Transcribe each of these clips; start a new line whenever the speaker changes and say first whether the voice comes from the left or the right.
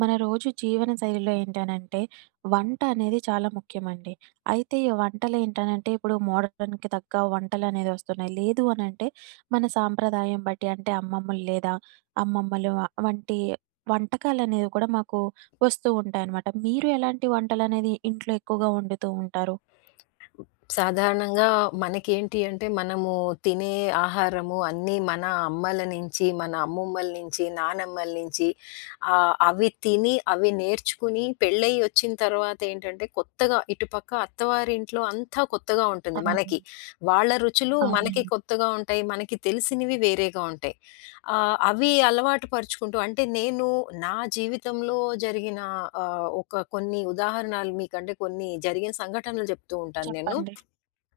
right: మన రోజు జీవన శైలిలో ఏంటనంటే వంట అనేది చాలా ముఖ్యమండి. అయితే ఈ వంటలు ఏంటనంటే ఇప్పుడు మోడర్న్‌కి తగ్గ వంటలనేవి వస్తున్నాయి. లేదు అనంటే మన సాంప్రదాయం బట్టి అంటే అమ్మమ్మలు లేదా వంటి వంటకాలనేవి కూడా మాకు వస్తూ ఉంటాయనమాట. మీరు ఎలాంటి వంటలనేది ఇంట్లో ఎక్కువగా వండుతూ ఉంటారు?
left: సాధారణంగా మనకేంటి అంటే, మనము తినే ఆహారము అన్నీ మన అమ్మల నుంచి, మన అమ్మమ్మల నుంచి, నానమ్మల నుంచి, అవి తిని, అవి నేర్చుకుని పెళ్ళయ్యి వచ్చిన తర్వాత ఏంటంటే, కొత్తగా ఇటుపక్క అత్తవారింట్లో అంతా కొత్తగా ఉంటుంది
right: అవును.
left: మనకి. వాళ్ళ రుచులు మనకి
right: అవునండి.
left: కొత్తగా ఉంటాయి. మనకి తెలిసినవి వేరేగా ఉంటాయి. అవి అలవాటు పరుచుకుంటూ అంటే నేను నా జీవితంలో జరిగిన ఒక కొన్ని ఉదాహరణలు మీకంటే కొన్ని జరిగిన సంఘటనలు చెప్తూ ఉంటాను నేను.
right: చెప్పండి.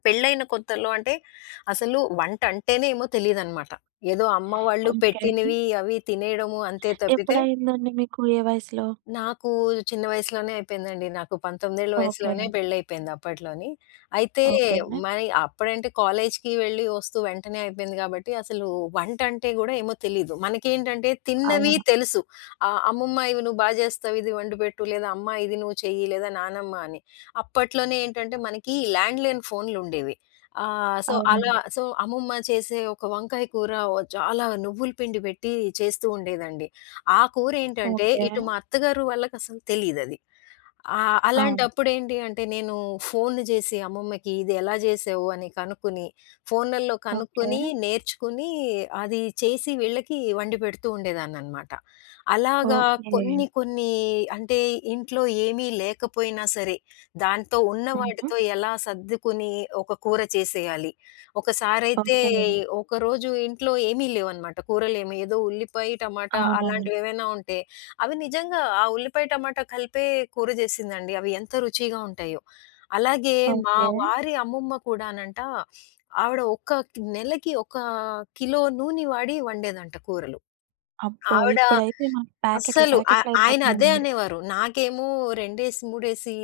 left: పెళ్ళైన కొత్తల్లో అంటే అసలు వంట అంటేనేమో తెలీదనమాట. ఏదో అమ్మ వాళ్ళు
right: ఓకే.
left: పెట్టినవి అవి తినేయడము అంతే తప్పితే
right: ఎప్పుడయిందండి మీకు ఏ వయసులో?
left: నాకు చిన్న వయసులోనే అయిపోయిందండి. నాకు 19 ఏళ్ల
right: ఓకే.
left: వయసులోనే పెళ్లయిపోయింది అప్పట్లోని. అయితే
right: ఓకే.
left: మరి అప్పుడంటే కాలేజ్‌కి వెళ్లి వస్తూ వెంటనే అయిపోయింది కాబట్టి అసలు వంటంటే గూడా ఏమో తెలీదు. మనకేంటంటే తిన్నవి
right: అవును.
left: తెలుసు. అమ్మమ్మ ఇవి నువ్వు బా జేస్తావు ఇది వండిపెట్టు, లేదా అమ్మ ఇది నువ్వు చెయ్యి, లేదా నానమ్మ అని. అప్పట్లోనే ఏంటంటే మనకి ల్యాండ్‌లైన్ ఫోన్‌లుండేవి. ఆహ్, సో, అలా
right: అవునండి.
left: సో, అమ్మమ్మ చేసే ఒక వంకాయ కూర చాలా నువ్వుల పిండి పెట్టి చేస్తూ ఉండేదండి. ఆ కూర ఏంటంటే
right: ఓకే.
left: ఇటు మా అత్తగారు వాళ్ళకసలు తెలీదది.
right: అవును.
left: అలాంటప్పుడేంటి అంటే నేను ఫోన్లు జేసి అమ్మమ్మకి ఇది ఎలా జేసావు అని కనుక్కొని, ఫోన్లల్లో
right: ఓకే.
left: కనుక్కొని, నేర్చుకుని అది చేసి వీళ్ళకి వండి పెడుతూ ఉండేదాన్ననమాట. అలాగా ఓకే.
right: ఓకే.
left: కొన్ని కొన్ని అంటే ఇంట్లో ఏమీ లేకపోయినా సరే, దాంతో ఉన్న
right: హుహు.
left: వాటితో ఎలా సర్దుకుని ఒక కూర చేసేయాలి. ఒకసారైతే
right: ఓకే.
left: ఒకరోజు ఇంట్లో ఏమీ లేవనమాట. కూరలేమి ఏదో ఉల్లిపాయ, టమాటా
right: అవునండి.
left: అలాంటివేవైనా ఉంటే, అవి నిజంగా ఆ ఉల్లిపాయ, టమాటా కలిపే కూర జేసిందండి. అవి ఎంత రుచిగా ఉంటాయో. అలాగే మా
right: ఓకే.
left: వారి అమ్మమ్మ కూడానంట, ఆవిడ ఒక్క నెలకి ఒక కిలో నూనె వాడి వండేదంట కూరలు.
right: అబ్బో!
left: ఆవిడ
right: ఇప్పుడైతే మనకి ప్యాకెట్లు
left: అస్సలు ఆ ఆయన అదే
right: ప్యాకెట్లయిపోతున్నాయండి.
left: అనేవారు. నాకేమో రెండేసి, మూడేసి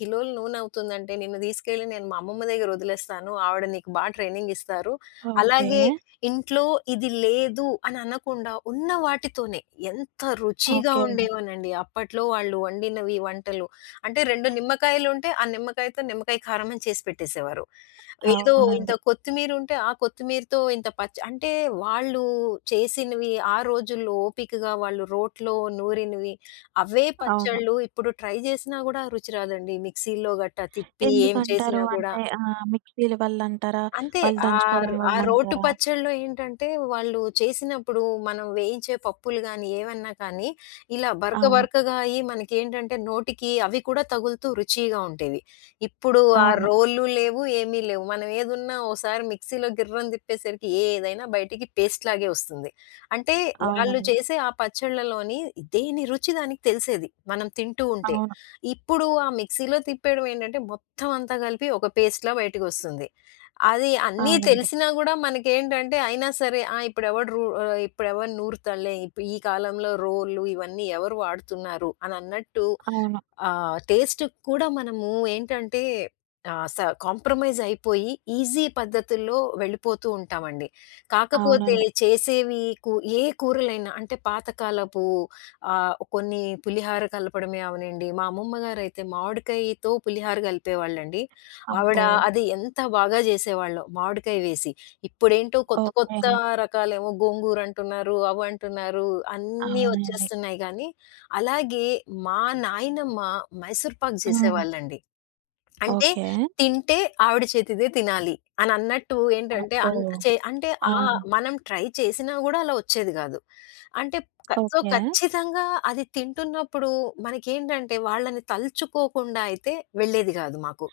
left: కిలోలు నూనవుతుందంటే నిన్ను తీసుకెళ్ళి నేను మా అమ్మమ్మ దగ్గర వదిలేస్తాను. ఆవిడ నీకు బా ట్రైనింగ్ ఇస్తారు.
right: ఓకే.
left: అలాగే హ్మ్. ఇంట్లో ఇది లేదు అని అనకుండా ఉన్న వాటితోనే ఎంత రుచిగా
right: ఓకే.
left: ఉండేవోనండి. అప్పట్లో వాళ్ళు వండినవి వంటలు. అంటే 2 నిమ్మకాయలుంటే ఆ నిమ్మకాయతో నిమ్మకాయ కారం అని చేసి పెట్టేసేవారు. ఏదో ఇంత
right: అవునండి.
left: కొత్తిమీర ఉంటే, ఆ కొత్తిమీరతో ఇంత పచ్చ అంటే వాళ్ళు చేసినవి ఆ రోజుల్లో ఓపికగా వాళ్ళు రోట్లో నూరినవి అవే
right: అవును.
left: పచ్చళ్ళు ఇప్పుడు ట్రై చేసినా గూడా రుచి రాదండి. మిక్సీలో గట్టా తిప్పి ఏం
right: ఎందుకంటారు
left: చేసినా గూడా.
right: అంటే మిక్సీల వల్లంటారా?
left: అంతే.
right: వాళ్ళు దంచుకోవడం
left: ఆ రోటు
right: వల్లంటారా?
left: పచ్చడిలో ఏంటంటే, వాళ్ళు చేసినప్పుడు మనం వేయించే పప్పులు గానీ, ఏవన్నా కానీ, ఇలా బరక
right: అవును.
left: బరకగా అయ్యి మనకేంటంటే, నోటికి అవి కూడా తగులుతూ రుచిగా ఉండేవి. ఇప్పుడు ఆ
right: అవును.
left: రోళ్ళు లేవు, ఏమీ లేవు. మనం ఏదున్నా ఓసారి మిక్సీలో గిర్రని తిప్పేసరికి ఏదైనా బయటికి పేస్ట్ లాగే వస్తుంది. అంటే, వాళ్ళు
right: అవునండి.
left: చేసే ఆ పచ్చళ్ళలోని దేని రుచి దానికి తెలిసేది, మనం తింటూ ఉంటే.
right: అవును.
left: ఇప్పుడు ఆ మిక్సీలో తిప్పేయడం ఏంటంటే, మొత్తం అంతా కలిపి ఒక పేస్ట్‌లా బయటికొస్తుంది. అది అన్నీ
right: అవునండి.
left: తెలిసినా గూడా మనకేంటంటే అయినా సరే ఆ! ఇప్పుడెవడు నూరుతడులే. ఈ కాలంలో రోళ్ళు ఇవన్నీ ఎవరు వాడుతున్నారు అనన్నట్టు
right: అవును.
left: టేస్ట్ కూడా మనము ఏంటంటే ఆహ్, స కాంప్రమైజ్ అయిపోయి ఈజీ పద్ధతుల్లో వెళ్ళిపోతూ ఉంటామండి. కాకపోతే
right: అవునండి.
left: చేసేవి కు ఏ కూరలైనా అంటే పాతకాలపు కొన్ని పులిహార కలపడమే అవనండి. మా అమ్మమ్మ గారైతే మామిడికాయతో పులిహార కలిపేవాళ్ళండి. ఆవిడ
right: అబ్బో!
left: ఓకే. అది ఎంత బాగా చేసేవాళ్ళో మామిడికాయ వేసి. ఇప్పుడేంటో కొత్త కొత్త
right: ఓకే.
left: రకాలేమో గోంగూర అంటున్నారు, అవంటున్నారు అన్నీ
right: అవునండి.
left: వచ్చేస్తున్నాయి గానీ అలాగే మా నాయనమ్మ మైసూర్ పాక్
right: హ్మ్.
left: చేసేవాళ్ళండి. అంటే
right: ఓకే.
left: తింటే ఆవిడ చేతిదే తినాలి అనన్నట్టు ఏంటంటే
right: అబ్బో!
left: అన్ చే అంటే
right: ఆ!
left: మనం ట్రై చేసినా గూడా అలా వచ్చేది గాదు. అంటే
right: ఓకే.
left: ఖచ్చితంగా అది తింటున్నప్పుడు మనకేంటంటే వాళ్ళని తలుచుకోకుండా అయితే వెళ్ళేది గాదు మాకు.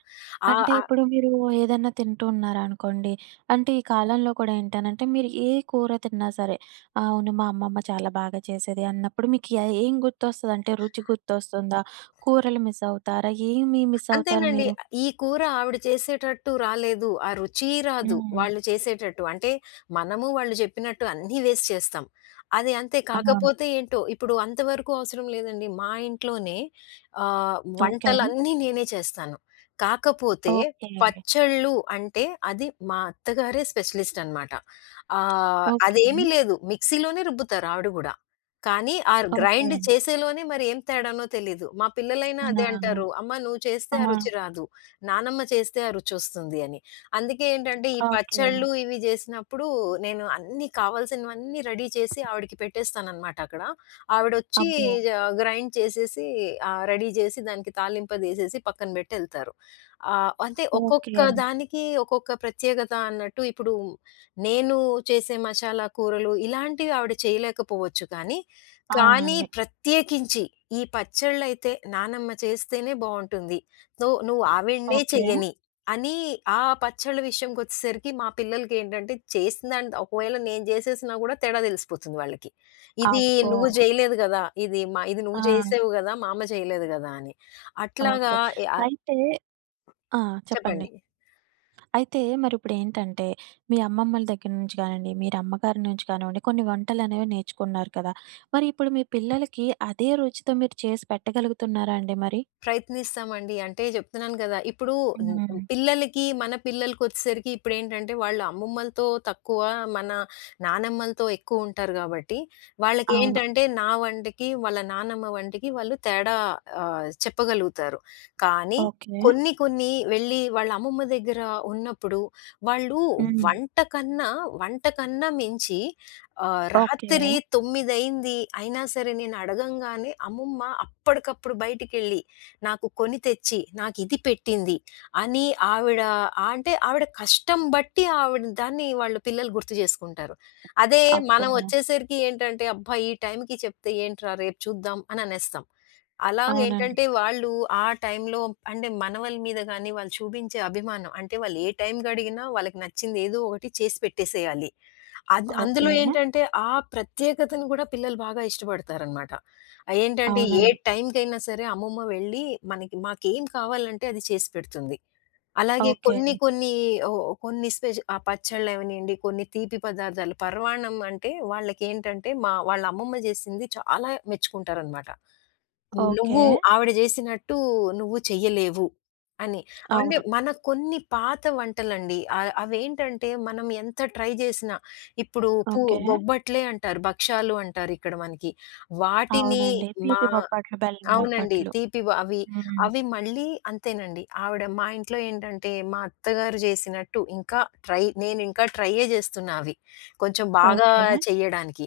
left: ఆహ్,
right: అంటే
left: ఆ
right: ఇప్పుడు మీరు ఏదన్నా తింటూ ఉన్నారనుకోండి. అంటే ఈ కాలంలో కూడా ఏంటనంటే మీరు ఏ కూర తిన్నా సరే, "ఆ, అవును మా అమ్మమ్మ చాలా బాగా చేసేది అన్నప్పుడు మీకు ఏం గుర్తొస్తది? అంటే రుచి గుర్తొస్తుందా? కూరలు మిస్ అవుతారా? ఏమి మిస్ అవుతారు
left: అంతేనండి.
right: మీరు?
left: ఈ కూర ఆవిడ చేసేటట్టు రాలేదు. ఆ రుచి రాదు
right: హ్మ్.
left: వాళ్ళు చేసేటట్టు. అంటే మనము వాళ్ళు చెప్పినట్టు అన్నీ వేసి చేస్తాం. అది అంతే
right: అవును.
left: కాకపోతే ఏంటో ఇప్పుడు అంతవరకు అవసరం లేదండి. మా ఇంట్లోనే
right: ఓకే.
left: వంటలన్నీ నేనే చేస్తాను. కాకపోతే
right: ఓకే.
left: పచ్చళ్ళు అంటే అది మా అత్తగారే స్పెషలిస్ట్ అనమాట.
right: ఓకే.
left: అదేమీ లేదు మిక్సీలోనే రుబ్బుతారు ఆవిడ గూడా. కానీ ఆ
right: ఓకే.
left: గ్రైండ్ చేసేలోనే మరి ఏం తేడానో తెలీదు. మా పిల్లలైనా
right: ఆ!
left: అదే అంటారు. "అమ్మ నువ్వు చేస్తే
right: ఆ!
left: ఆ రుచి రాదు. నానమ్మ చేస్తే ఆ రుచొస్తుంది" అని. అందుకే ఏంటంటే ఈ
right: ఓకే.
left: పచ్చళ్ళు ఇవి జేసినప్పుడు నేను అన్నీ కావాల్సినవన్నీ రెడీ చేసి ఆవిడకి పెట్టేస్తాననమాట అక్కడ. ఆవిడొచ్చి
right: అబ్బో!
left: జ గ్రైండ్ చేసేసి రెడీ జేసి దానికి తాలింపదేసేసి పక్కన బెట్టెళ్తారు. అంటే ఒక్కొక్క
right: ఓకే.
left: దానికి ఒక్కొక్క ప్రత్యేకత అన్నట్టు ఇప్పుడు నేను చేసే మసాలా కూరలు ఇలాంటివి ఆవిడ చేయలేకపోవచ్చు కానీ, కానీ
right: అవునండి.
left: ప్రత్యేకించి ఈ పచ్చళ్ళైతే నానమ్మ చేస్తేనే బావుంటుంది. సో, నువ్వు ఆవిడనే
right: ఓకే.
left: చెయ్యని అని ఆ పచ్చళ్ళ విషయంకొచ్చేసరికి మా పిల్లలకేంటంటే చేసిందంటే ఒకవేళ నేను జేసేసినా గూడా తేడా తెలిసిపోతుంది వాళ్ళకి. ఇది
right: అబ్బో!
left: నువ్వు జేయలేదు గదా! ఇది మా ఇది
right: ఆ!
left: నువ్వు జేసావు గదా! మా అమ్మ చేయలేదు గదా! అని. అట్లాగా
right: ఓకే.
left: ఎ ఆహ్,
right: అయితే ఆ! చెప్పండి.
left: చెప్పండి.
right: అయితే మరిప్పుడేంటంటే, మీ అమ్మమ్మల దగ్గర నుంచి గానియండి, మీరు అమ్మగారి నుంచి కానివ్వండి, కొన్ని వంటలనేవి నేర్చుకున్నారు కదా! మరి ఇప్పుడు మీ పిల్లలకి అదే రుచితో మీరు చేసి పెట్టగలుగుతున్నారా అండి మరి?
left: ప్రయత్నిస్తామండి. అంటే చెప్తున్నాను గదా! ఇప్పుడు హ్మ్,
right: హ్మ్.
left: పిల్లలకి మన పిల్లలకొచ్చేసరికి ఇప్పుడేంటంటే వాళ్ళు అమ్మమ్మలతో తక్కువ, మన నానమ్మలతో ఎక్కువుంటారు గాబట్టి,
right: అవును.
left: వాళ్ళకేంటంటే నా వంటకి, వాళ్ళ నానమ్మ వంటకి వాళ్ళు తేడా చెప్పగలుగుతారు. కానీ
right: ఓకే.
left: కొన్ని కొన్ని వెళ్లి వాళ్ళ అమ్మమ్మ దగ్గర ఉన్నప్పుడు వాళ్ళు
right: హ్మ్.
left: వంట కన్నా, వంట కన్నా మించి
right: ఓకే.
left: రాత్రి 9:00 అయింది. అయినా సరే నేను అడగంగానే అమ్మమ్మ అప్పటికప్పుడు బయటికెళ్ళి నాకు కొని తెచ్చి, నాకు ఇది పెట్టింది అని ఆవిడ అంటే ఆవిడ కష్టం బట్టి ఆవిడ దాన్ని వాళ్ళు పిల్లలు గుర్తు చేసుకుంటారు. అదే
right: అబ్బో!
left: మనం వచ్చేసరికి ఏంటంటే, అబ్బా! ఈ టైంకి చెప్తే ఏంట్రా రేపు చూద్దాం అని అనేస్తాం.
right: అవునండి.
left: అలాగేంటంటే వాళ్ళు ఆ టైంలో అంటే మనవల మీద గాని, వాళ్ళు చూపించే అభిమానం అంటే వాళ్ళు ఏ టైంకడిగినా వాళ్ళకి నచ్చింది ఏదో ఒకటి చేసి పెట్టేసేయాలి. అందులో
right: ఓకే.
left: ఏంటంటే, ఆ ప్రత్యేకతను గూడా పిల్లలు బాగా ఇష్టపడతారనమాట. ఏంటంటే, ఏ
right: అవునండి.
left: టైంకైనా సరే అమ్మమ్మ వెళ్ళి మనకి మాకేం కావాలంటే అది చేసి పెడుతుంది. అలాగే
right: ఓకే.
left: కొన్ని కొన్ని ఓ కొన్ని స్పెషల్ ఆ పచ్చళ్ళవనియండి, కొన్ని తీపి పదార్థాలు పరవాన్నం అంటే వాళ్ళకేంటంటే మా వాళ్ళ అమ్మమ్మ జేసింది చాలా మెచ్చుకుంటారనమాట. "నువ్వు
right: ఓకే.
left: ఆవిడ జేసినట్టు నువ్వు చెయ్యలేవు" అని. అంటే
right: అవును.
left: మన కొన్ని పాత వంటలండి. అవేంటంటే మనం ఎంత ట్రై జేసినా ఇప్పుడు
right: ఓకే.
left: బొబ్బట్లే అంటారు, భక్షాలు అంటారిక్కడ మనకి. వాటిని
right: అవునండి.
left: మా
right: తీపి బొప్పట్లు, బెల్లం
left: అవునండి.
right: బొప్పట్లు.
left: తీపివి అవి.
right: హ్మ్.
left: అవి మళ్ళీ అంతేనండి. ఆవిడ మా ఇంట్లో ఏంటంటే, మా అత్తగారు చేసినట్టు ఇంకా నేనింకా ట్రైయే జేస్తున్నా అవి. కొంచెం బాగా
right: ఓకే.
left: చెయ్యడానికి.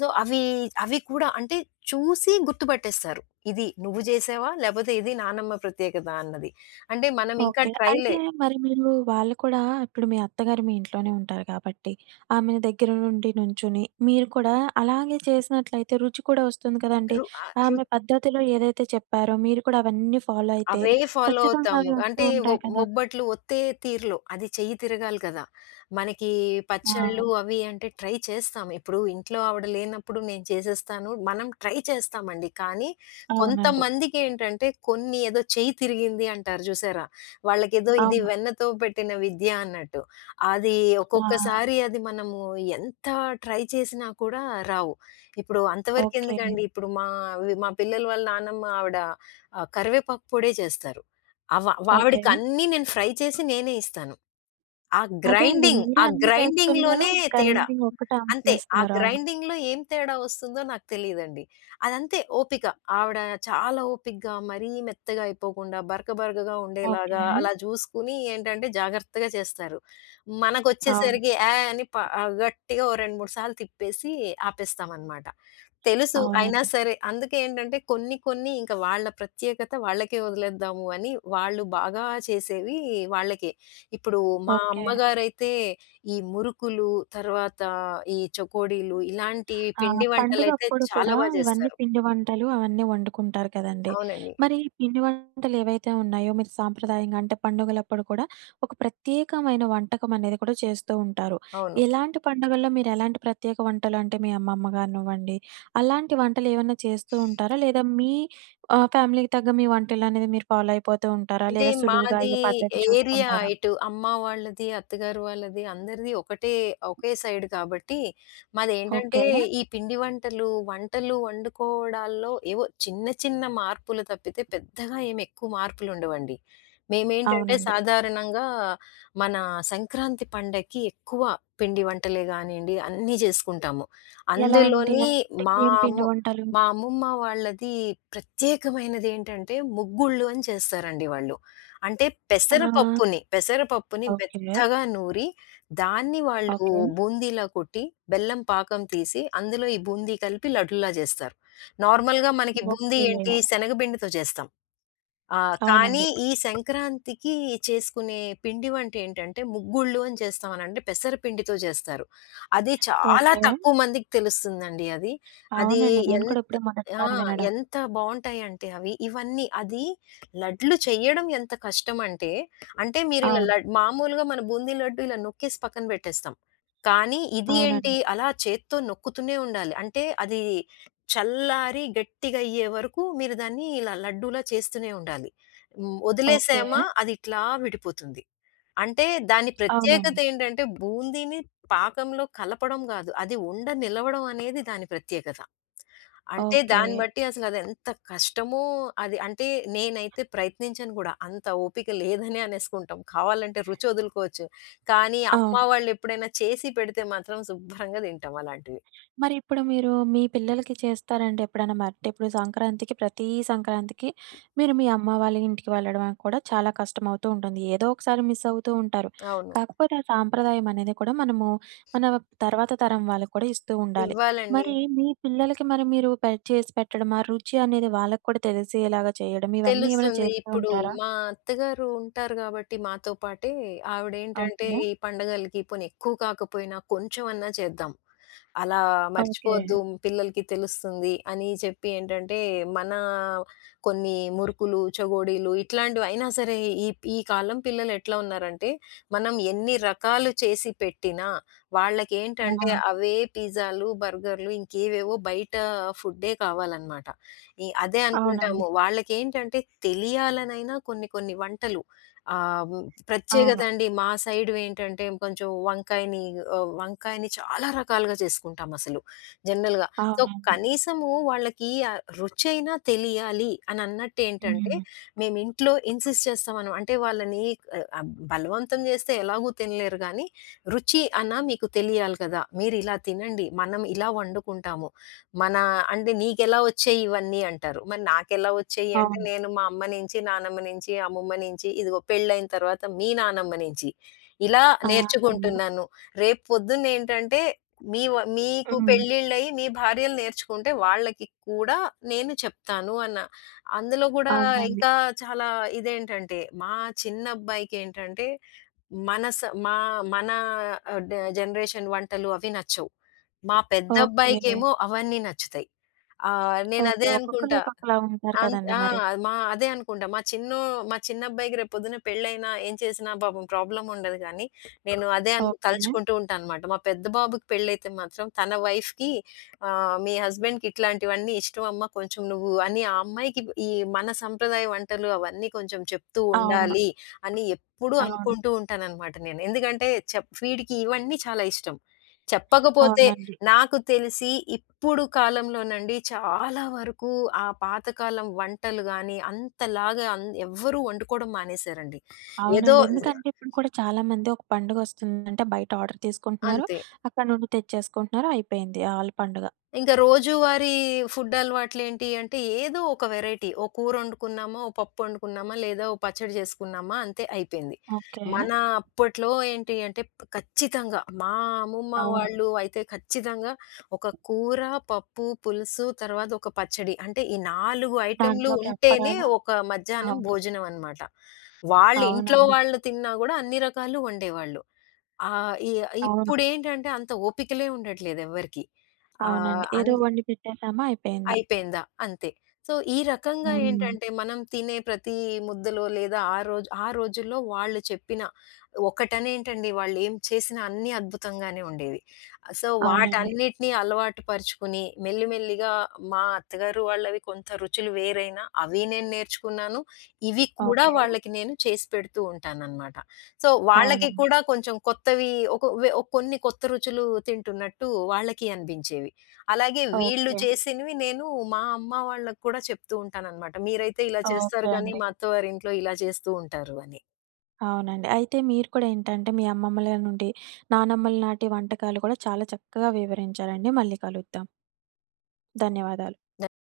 left: సో, అవి అవి కూడా అంటే చూసి గుర్తుపట్టేస్తారు. ఇది నువ్వు జేసావా? లేపోతే ఇది నానమ్మ ప్రత్యేకత అన్నది. అంటే మనం ఇంకా
right: ఓకే. అయితే
left: ట్రైలే.
right: మరి మీరు వాళ్ళు కూడా ఇప్పుడు మీ అత్తగారు మీ ఇంట్లోనే ఉంటారు కాబట్టి, ఆమెని దగ్గర నుండి నుంచుని, మీరు కూడా అలాగే చేసినట్లయితే రుచి కూడా వస్తుంది కదండీ!
left: రు ఆహ్, రు
right: ఆమె పద్ధతిలో ఏదైతే చెప్పారో మీరు కూడా అవన్నీ ఫాలో అయితే
left: అవే ఫాలో
right: ఖచ్చితంగా
left: అవుతాము.
right: అవి వస్తూ
left: అంటే ఒ
right: ఉంటాయి కదా!
left: ఒబ్బట్లు ఒత్తే తీరులో. అది చెయ్యి తిరగాలి కదా! మనకి పచ్చళ్ళు
right: ఆ!
left: అవి అంటే ట్రై చేస్తాం. ఇప్పుడు ఇంట్లో ఆవిడ లేనప్పుడు నేను చేసేస్తాను. మనం ట్రై చేస్తామండి. కానీ
right: అవునండి.
left: కొంతమందికేంటంటే కొన్ని ఏదో చెయ్యి తిరిగింది అంటారు చూసారా? వాళ్ళకేదో ఇది
right: అవును.
left: వెన్నతో పెట్టిన విద్య అన్నట్టు. అది
right: ఆ!
left: ఒక్కొక్కసారి అది మనము ఎంత ట్రై చేసినా కూడా రావు. ఇప్పుడు
right: ఓకే.
left: అంతవరకెందుకండి ఇప్పుడు మా మా పిల్లల వాళ్ళ నానమ్మ ఆవిడ ఆ! కరివేపాకు పొడే చేస్తారు. అవ
right: ఓకే.
left: ఆవిడకన్నీ నేను ఫ్రై చేసి నేనే ఇస్తాను.
right: అదే అండి. మీరే
left: ఆ
right: అన్నీ చేస్తున్నారు.
left: గ్రైండింగ్‌లోనే తేడా.
right: గ్రైండింగ్
left: హ్మ్.
right: ఒక్కటే ఆమె
left: అంతే. ఆ
right: చేస్తున్నారు. అవును.
left: గ్రైండింగ్‌లో ఏం తేడా వస్తుందో నాకు తెలీదండి. అదంతే ఓపిక. ఆవిడ చాలా ఓపికగా, మరీ మెత్తగా అయిపోకుండా, బరక బరకగా
right: ఓకే.
left: ఉండేలాగా అలా జూసుకుని ఏంటంటే జాగ్రత్తగా చేస్తారు.
right: అవును.
left: మనకొచ్చేసరికి ఏ అని ప ఆహ్, గట్టిగా ఓ 2, 3 సార్లు తిప్పేసి ఆపేస్తామనమాట. తెలుసు అయినా
right: అవునండి.
left: సరే. అందుకే ఏంటంటే కొన్ని కొన్ని ఇంక వాళ్ళ ప్రత్యేకత వాళ్ళకే వదిలేద్దాము అని వాళ్ళు బాగా చేసేవి వాళ్ళకే ఇప్పుడు మా
right: ఓకే.
left: అమ్మగారైతే ఈ మురుకులు, తర్వాత ఈ చకోడీలు ఇలాంటి
right: ఆ!
left: పిండి వంటలైతే
right: పండుగప్పుడు
left: చాలా
right: కూడా
left: బా
right: ఇవన్నీ
left: జేస్తారు.
right: పిండి వంటలు అవన్నీ వండుకుంటారు కదండీ!
left: అవునండి.
right: మరి ఈ పిండి వంటలు ఏవైతే ఉన్నాయో మీరు సాంప్రదాయంగా అంటే పండుగలప్పుడు కూడా ఒక ప్రత్యేకమైన వంటకం అనేది కూడా చేస్తూ ఉంటారు.
left: అవును.
right: ఎలాంటి పండుగల్లో మీరు ఎలాంటి ప్రత్యేక వంటలు అంటే మీ అమ్మమ్మ గానివ్వండి, అలాంటి వంటలు ఏమన్నా చేస్తూ ఉంటారా? లేదా మీ ఫ్యామిలీకి తగ్గ మీ వంటలనేది మీరు ఫాలో అయిపోతూ ఉంటారా?
left: అంటే
right: లేదా సులువుగా
left: మాది
right: అయ్యే పద్ధతి
left: ఏరియా
right: చూసుకుంటారా?
left: ఇటు అమ్మ వాళ్ళది, అత్తగారు వాళ్ళది అందరిది ఒకటే ఒకే సైడ్ కాబట్టి, మాదేంటంటే
right: ఓకే.
left: ఈ వంటలు వండుకోవడాల్లో ఏవో చిన్న చిన్న మార్పులు తప్పితే పెద్దగా ఏమి ఎక్కువ మార్పులుండవండి. మేమేంటంటే
right: అవునండి.
left: సాధారణంగా మన సంక్రాంతి పండక్కి ఎక్కువ పిండి వంటలే గానియండి అన్నీ జేసుకుంటాము.
right: ఎలాంటి
left: అందులోని
right: అంటే
left: మా
right: ఏం పిండి
left: అమ్ము
right: వంటలు?
left: మా అమ్మమ్మ వాళ్ళది ప్రత్యేకమైనదేంటంటే ముగ్గుళ్ళు అని చేస్తారండి వాళ్ళు. అంటే
right: ఆ!
left: పెసరపప్పుని
right: ఓకే.
left: మెత్తగా నూరి, దాన్ని వాళ్ళు
right: ఓకే.
left: బూందీలా కొట్టి, బెల్లం పాకం తీసి, అందులో ఈ బూందీ కలిపి లడ్డులా చేస్తారు. నార్మల్‌గా మనకి బూందీ
right: ఓకే.
left: ఏంటి శనగపిండితో చేస్తాం. ఆ! కానీ
right: అవునండి.
left: ఈ సంక్రాంతికి చేసుకునే పిండి వంట ఏంటంటే, ముగ్గుళ్ళు అని చేస్తాం అని అంటే పెసరపిండితో చేస్తారు. అది చాలా
right: ఓకే.
left: తక్కువ మందికి తెలుస్తుందండి అది. అది
right: అవునండి. నేను
left: ఎన్
right: కూడా ఇప్పుడే
left: ఆ!
right: మొదటిసారి వినడం.
left: ఎంత బావుంటాయంటే అవి. ఇవన్నీ అది లడ్లు చెయ్యడం ఎంత కష్టమంటే, అంటే మీరిలా
right: అవును.
left: లడ్ మామూలుగా మన బూందీ లడ్డు ఇలా నొక్కేసి పక్కన పెట్టేస్తాం. కానీ ఇది ఏంటి
right: అవునండి.
left: అలా చేత్తో నొక్కుతూనే ఉండాలి. అంటే అది చల్లారి గట్టిగయ్యే వరకు మీరు దాన్ని ఇలా లడ్డూలా చేస్తూనే ఉండాలి. హ్మ్.
right: ఓకే.
left: వదిలేసామా అది ఇట్లా విడిపోతుంది. అంటే దాని ప్రత్యేకత
right: అవునండి.
left: ఏంటంటే బూందీని పాకంలో కలపడం గాదు. అది ఉండ నిలవడం అనేది దాని ప్రత్యేకత. అంటే
right: ఓకే.
left: దాన్ని బట్టి అసలదెంత కష్టమో అది అంటే నేనైతే ప్రయత్నించను గూడా. అంత ఓపిక లేదనే అనేసుకుంటాం. కావాలంటే రుచొదులుకోవచ్చు. కానీ
right: అవును.
left: అమ్మ వాళ్ళెప్పుడైనా చేసి పెడితే మాత్రం శుభ్రంగా తింటాం అలాంటివి.
right: మరి ఇప్పుడు మీరు మీ పిల్లలకి చేస్తారండి ఎప్పుడైనా మరి? అంటే ఇప్పుడు సంక్రాంతికి ప్రతి సంక్రాంతికి మీరు మీ అమ్మ వాళ్ళ ఇంటికి వెళ్ళడం అనేది కూడా చాలా కష్టమవుతూ ఉంటుంది. ఏదో ఒకసారి మిస్ అవుతూ ఉంటారు.
left: అవును.
right: కాకపోతే ఆ సాంప్రదాయం అనేది కూడా మనము మన తర్వాత తరం వాళ్ళకి కూడా ఇస్తూ ఉండాలి.
left: ఇవ్వాలండి.
right: మరి మీ పిల్లలకి మరి మీరు చేసి పెట్టడం, ఆ రుచి అనేది వాళ్ళకి కూడా తెలిసేలాగా చేయడం ఇవన్నీ ఏమైనా
left: తెలుస్తుంది.
right: చేస్తూ
left: ఇప్పుడు
right: ఉంటారా?
left: మా అత్తగారు ఉంటారు గాబట్టి మాతో పాటే, ఆవిడేంటంటే
right: ఓకే.
left: ఈ పండగలకి పోనీ ఎక్కువ కాకపోయినా కొంచెం అన్నా చేద్దాం. అలా
right: ఓకే.
left: మర్చిపోవద్దు పిల్లలకి తెలుస్తుంది అని చెప్పి ఏంటంటే, మన కొన్ని మురుకులు, చగోడీలు ఇట్లాంటివయినా సరే ఈ ఈ కాలం పిల్లలెట్లా ఉన్నారంటే, మనం ఎన్ని రకాలు చేసి పెట్టినా
right: ఆ!
left: వాళ్ళకేంటంటే అవే పిజ్జాలు, బర్గర్‌లు ఇంకేవేవో బయట ఫుడ్డే కావాలనమాట. ఈ అదే అనుకుంటాము.
right: అవునండి.
left: వాళ్ళకేంటంటే తెలియాలనైనా కొన్ని కొన్ని వంటలు ప్రత్యేకత
right: అవును.
left: అండి. మా సైడ్ ఏంటంటే వంకాయని చాలా రకాలుగా చేసుకుంటామసలు జనరల్‌గా. సో,
right: అవునండి.
left: కనీసము వాళ్ళకి ఆ రుచైనా తెలియాలి అని అన్నట్టేంటంటే
right: హ్మ్.
left: మేము ఇంట్లో ఇన్సిస్ట్ చేస్తామనమా అంటే వాళ్ళని బలవంతం చేస్తే ఎలాగూ తినలేరు గానీ, రుచి అన్నా మీకు తెలియాలి కదా! మీరు ఇలా తినండి. మనం ఇలా వండుకుంటాము. మన అంటే "నీకెలా వచ్చాయి ఇవన్నీ" అంటారు. మరి నాకెలా వచ్చాయి అంటే,
right: అవును.
left: నేను మా అమ్మ నుంచి, నానమ్మ నుంచి, అమ్మమ్మ నుంచి, ఇదిగో పెళ్ళైన తర్వాత మీ నానమ్మ నుంచి ఇలా
right: ఆ!
left: నేర్చుకుంటున్నాను. రేపు పొద్దున్నేంటంటే మీ వ మీకు
right: హ్మ్.
left: పెళ్ళిళ్ళయి మీ భార్యలు నేర్చుకుంటే వాళ్ళకి కూడా నేను చెప్తాను అన్న. అందులో గూడా
right: అవునండి.
left: ఇంకా చాలా ఇదేంటంటే, మా చిన్నబ్బాయికేంటంటే మన స మా మన ఆహ్, డ జనరేషన్ వంటలు అవి నచ్చవు. మా
right: ఓకే.
left: పెద్దబ్బాయికేమో అవన్నీ నచ్చుతాయి.
right: ఓకే.
left: నేనదే
right: ఒక్కొక్కళ్ళు
left: అనుకుంటా.
right: ఒక్కొక్కలా ఉంటారు
left: అంత్
right: కదండీ
left: ఆ!
right: మరి.
left: మా అదే అనుకుంటా. మా చిన్నబ్బాయికి రేపు పొద్దున్న పెళ్ళైనా, ఏం చేసినా పాపం ప్రాబ్లమ్ ఉండదు గానీ, నేను అదే అను
right: ఓకే.
left: తలుచుకుంటూ ఉంటానన్నమాట. మా పెద్ద బాబుకి పెళ్ళైతే మాత్రం తన వైఫ్‌కి "మీ హస్బెండ్‌కి ఇట్లాంటివన్నీ ఇష్టం అమ్మా కొంచెం నువ్వు" అని ఆ అమ్మాయికి ఈ మన సంప్రదాయ వంటలు అవన్నీ కొంచెం చెప్తూ
right: అవును.
left: ఉండాలి అని ఎప్పుడూ
right: అవును.
left: అనుకుంటూ ఉంటానన్నమాట నేను. ఎందుకంటే వీడికి ఇవన్నీ చాలా ఇష్టం. చెప్పకపోతే
right: అవునండి.
left: నాకు తెలిసి ఇప్పుడు కాలంలోనండి చాలా వరకు ఆ పాతకాలం వంటలు గాని అంతలాగా ఎవ్వరూ వండుకోవడం మానేశారండి. ఏదో
right: అవునండి. ఎందుకంటే ఇప్పుడు కూడా చాలా మంది ఒక పండుగొస్తుందంటే బయట ఆర్డర్ తీసుకుంటున్నారు.
left: అంతే.
right: అక్కడ నుండి తెచ్చేసుకుంటున్నారు. అయిపోయింది. ఆళ్ళ పండుగ.
left: ఇంకా రోజువారీ ఫుడ్ అలవాట్లేంటి అంటే, ఏదో ఒక వెరైటీ. ఓ కూరొండుకున్నామా, ఓ పప్పొండుకున్నామా, లేదా ఓ పచ్చడి చేసుకున్నామా అంతే అయిపోయింది.
right: ఓకే.
left: మన అప్పట్లో ఏంటి అంటే ఖచ్చితంగా మా అమ్మమ్మ
right: అవును.
left: వాళ్ళు అయితే ఖచ్చితంగా ఒక కూర, పప్పు, పులుసు తర్వాత ఒక పచ్చడి. అంటే ఈ 4 ఐటెమ్‌లు
right: దాంట్లోకి
left: ఉంటేనే
right: అప్పడాలు.
left: ఒక మధ్యాహ్నం
right: అవును.
left: భోజనం అన్నమాట. వాళ్ళ ఇంట్లో
right: అవునండి.
left: వాళ్ళు తిన్నా గూడా అన్ని రకాలు వండేవాళ్ళు. ఆ! ఇ
right: అవును.
left: ఇప్పుడేంటంటే అంత ఓపికలే ఉండట్లేదు ఎవ్వరికీ. ఆహ్,
right: అవునండి.
left: అన్
right: ఏదో వండి పెట్టేసామా అయిపోయిందా.
left: అయిపోయిందా? అంతే. సో, ఈ రకంగా హ్మ్.
right: హ్మ్.
left: ఏంటంటే, మనం తినే ప్రతి ముద్దలో లేదా ఆ రోజుల్లో వాళ్ళు చెప్పిన ఒకటనేంటండి వాళ్ళేం చేసినా అన్నీ అద్భుతంగానే ఉండేవి. సో,
right: అవునండి.
left: వాటన్నిటిని అలవాటు పరుచుకుని మెల్లిమెల్లిగా మా అత్తగారు వాళ్ళవి కొంత రుచులు వేరైనా అవి నేను నేర్చుకున్నాను. ఇవి కూడా
right: ఓకే.
left: వాళ్ళకి నేను చేసి పెడుతూ ఉంటాననమాట. సో, వాళ్ళకి
right: అవునండి.
left: కూడా కొంచెం కొత్తవి ఒక వె కొన్ని కొత్త రుచులు తింటున్నట్టు వాళ్ళకి అనిపించేవి. అలాగే వీళ్ళు
right: ఓకే.
left: చేసినవి నేను మా అమ్మ వాళ్ళకి కూడా చెప్తూ ఉంటాననమాట. మీరైతే ఇలా చేస్తారు
right: ఓకే
left: కానీ,
right: అండి.
left: మా అత్తవారింట్లో ఇలా చేస్తూ ఉంటారు అని.
right: అవునండి. అయితే మీరు కూడా ఏంటంటే, మీ అమ్మమ్మల నుండి, నానమ్మల నాటి వంటకాలు కూడా చాలా చక్కగా వివరించారండి. మళ్ళీ కలుద్దాం. ధన్యవాదాలు.